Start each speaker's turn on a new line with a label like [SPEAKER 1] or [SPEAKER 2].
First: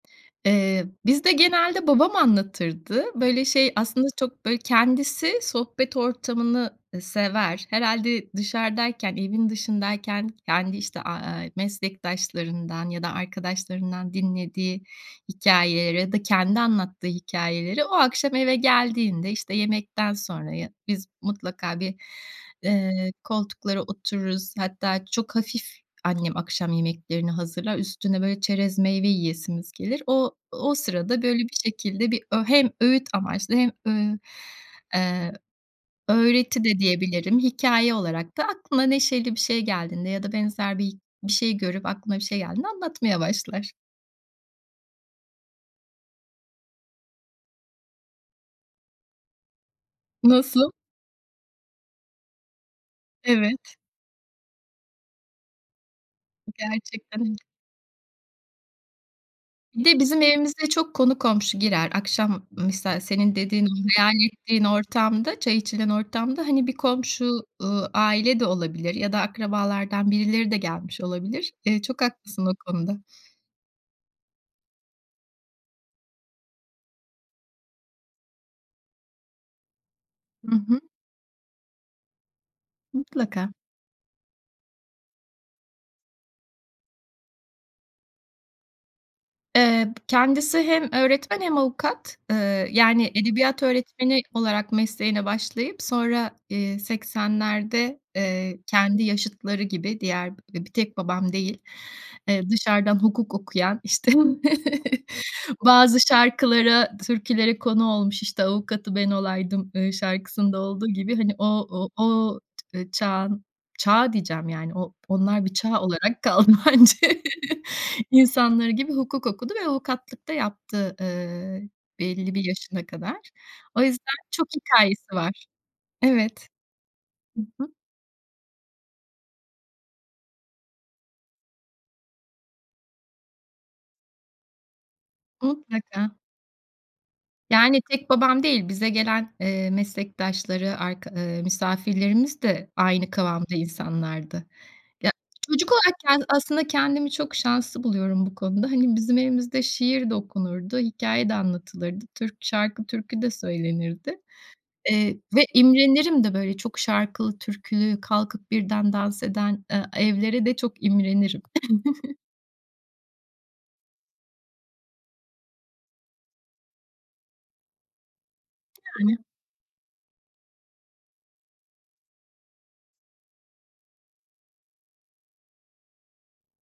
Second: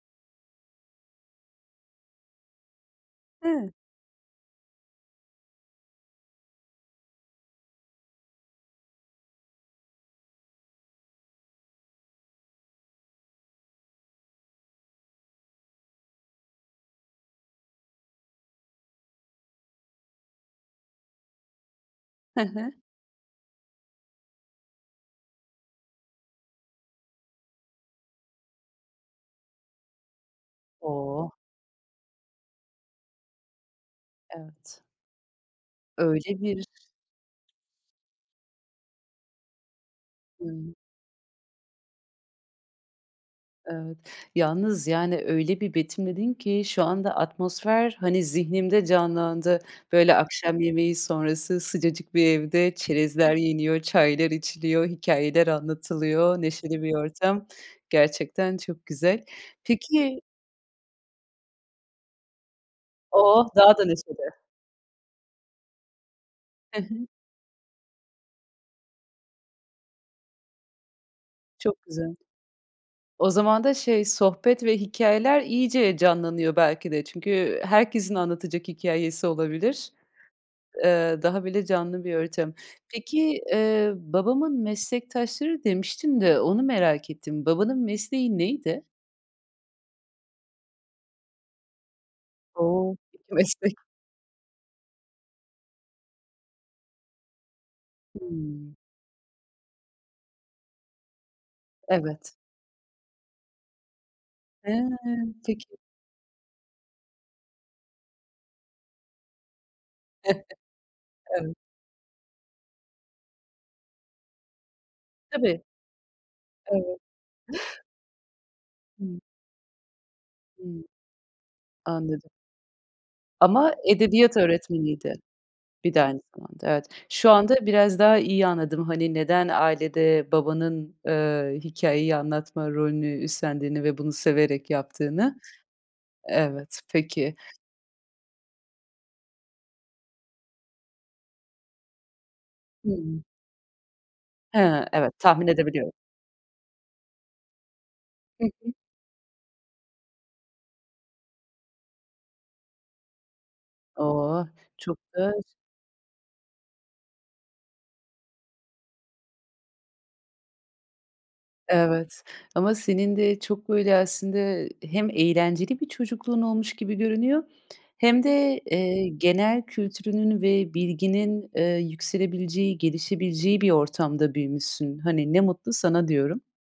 [SPEAKER 1] Eee, bizde genelde babam anlatırdı. Böyle
[SPEAKER 2] Hı.
[SPEAKER 1] şey aslında çok böyle kendisi sohbet ortamını sever. Herhâlde dışarıdayken evin dışındayken kendi işte, aaa, meslektaşlarından ya da arkadaşlarından dinlediği hikâyeleri ya da kendi anlattığı hikâyeleri o akşam eve geldiğinde işte yemekten sonraya biz mutlaka bir,
[SPEAKER 2] Hı hı.
[SPEAKER 1] eee, koltuklara otururuz. Hatta çok hafif annem akşam yemeklerini hazırlar, üstüne böyle çerez meyve yiyesimiz gelir. O o sırada
[SPEAKER 2] Oh!
[SPEAKER 1] böyle bir şekilde bir ö hem öğüt amaçlı hem, ııı,
[SPEAKER 2] Evet.
[SPEAKER 1] eee,
[SPEAKER 2] Öyle
[SPEAKER 1] öğreti
[SPEAKER 2] bir
[SPEAKER 1] de diyebilirim. Hikâye olarak da aklına neşeli bir şey geldiğinde ya da
[SPEAKER 2] Hımm.
[SPEAKER 1] benzer bir bir şey görüp aklına bir şey geldiğinde anlatmaya başlar.
[SPEAKER 2] Evet. Yalnız yani öyle bir betimledin ki, şu anda atmosfer hani zihnimde canlandı. Böyle akşam
[SPEAKER 1] Nasıl?
[SPEAKER 2] yemeği sonrası sıcacık bir evde çerezler
[SPEAKER 1] Evet.
[SPEAKER 2] yeniyor, çaylar içiliyor, hikâyeler anlatılıyor, neşeli bir
[SPEAKER 1] Gerçekten.
[SPEAKER 2] ortam. Gerçekten çok güzel.
[SPEAKER 1] Bir de
[SPEAKER 2] Peki
[SPEAKER 1] bizim evimize çok konu komşu girer. Akşam misal senin
[SPEAKER 2] Oh!
[SPEAKER 1] dediğin,
[SPEAKER 2] Daha da
[SPEAKER 1] hayal
[SPEAKER 2] neşeli.
[SPEAKER 1] ettiğin ortamda, çay içilen ortamda, hani bir
[SPEAKER 2] Hı hı.
[SPEAKER 1] komşu, ııı, aile de olabilir ya da akrabalardan birileri de gelmiş olabilir. Eee,
[SPEAKER 2] Çok
[SPEAKER 1] çok
[SPEAKER 2] güzel.
[SPEAKER 1] haklısın o konuda.
[SPEAKER 2] O zaman da şey, sohbet ve hikâyeler iyice canlanıyor belki de. Çünkü herkesin anlatacak hikâyesi olabilir.
[SPEAKER 1] Hı hı.
[SPEAKER 2] Eee, daha bile canlı bir ortam. Peki,
[SPEAKER 1] Mutlaka.
[SPEAKER 2] eee, babamın meslektaşları demiştin de, onu merak ettim. Babanın mesleği neydi?
[SPEAKER 1] Eee, kendisi hem öğretmen hem avukat. Iıı,
[SPEAKER 2] O!
[SPEAKER 1] yani
[SPEAKER 2] 2
[SPEAKER 1] edebiyat
[SPEAKER 2] meslek.
[SPEAKER 1] öğretmeni olarak mesleğine başlayıp sonra, eee, 80'lerde, eee,
[SPEAKER 2] Hımm.
[SPEAKER 1] kendi yaşıtları gibi diğer bir tek babam değil.
[SPEAKER 2] Evet.
[SPEAKER 1] Eee, dışarıdan hukuk okuyan, işte
[SPEAKER 2] Hıı, peki.
[SPEAKER 1] bazı şarkılara türkülere konu olmuş, işte avukatı ben olaydım, ııı, şarkısında olduğu gibi hani o
[SPEAKER 2] Evet.
[SPEAKER 1] o o çağın çağ diyeceğim yani o onlar bir
[SPEAKER 2] Tabii.
[SPEAKER 1] çağ olarak kaldı
[SPEAKER 2] Evet.
[SPEAKER 1] bence, insanları gibi
[SPEAKER 2] Hımm.
[SPEAKER 1] hukuk okudu. Ve avukatlık da
[SPEAKER 2] Hımm.
[SPEAKER 1] yaptı, ııı,
[SPEAKER 2] Anladım.
[SPEAKER 1] belli bir yaşına kadar.
[SPEAKER 2] Ama
[SPEAKER 1] O yüzden
[SPEAKER 2] edebiyat
[SPEAKER 1] çok
[SPEAKER 2] öğretmeniydi,
[SPEAKER 1] hikâyesi var.
[SPEAKER 2] bir de aynı
[SPEAKER 1] Evet.
[SPEAKER 2] zamanda. Evet. Şu
[SPEAKER 1] Hı
[SPEAKER 2] anda
[SPEAKER 1] hı.
[SPEAKER 2] biraz daha iyi anladım hani neden ailede babanın, eee, hikâyeyi anlatma rolünü üstlendiğini ve bunu severek yaptığını.
[SPEAKER 1] Mutlaka.
[SPEAKER 2] Evet, peki.
[SPEAKER 1] Yani tek babam değil bize gelen, eee, meslektaşları, arka ııı misafirlerimiz de aynı
[SPEAKER 2] Hımm.
[SPEAKER 1] kıvamda insanlardı.
[SPEAKER 2] He,
[SPEAKER 1] Ya
[SPEAKER 2] evet, tahmin
[SPEAKER 1] çocuk
[SPEAKER 2] edebiliyorum.
[SPEAKER 1] olarak kendi aslında kendimi çok şanslı buluyorum bu
[SPEAKER 2] I
[SPEAKER 1] konuda.
[SPEAKER 2] hı.
[SPEAKER 1] Hani bizim evimizde şiir de okunurdu, hikâye de anlatılırdı. Türk şarkı türkü de söylenirdi.
[SPEAKER 2] Oh! Çok
[SPEAKER 1] Eee,
[SPEAKER 2] öz
[SPEAKER 1] ve imrenirim de böyle çok şarkılı türkülü, kalkıp birden dans eden, ııı, evlere de çok imrenirim.
[SPEAKER 2] Evet. Ama senin de çok böyle aslında hem eğlenceli bir çocukluğun olmuş gibi görünüyor hem de, eee,
[SPEAKER 1] Yani.
[SPEAKER 2] genel kültürünün ve bilginin, eee, yükselebileceği, gelişebileceği bir ortamda büyümüşsün. Hani ne mutlu sana diyorum.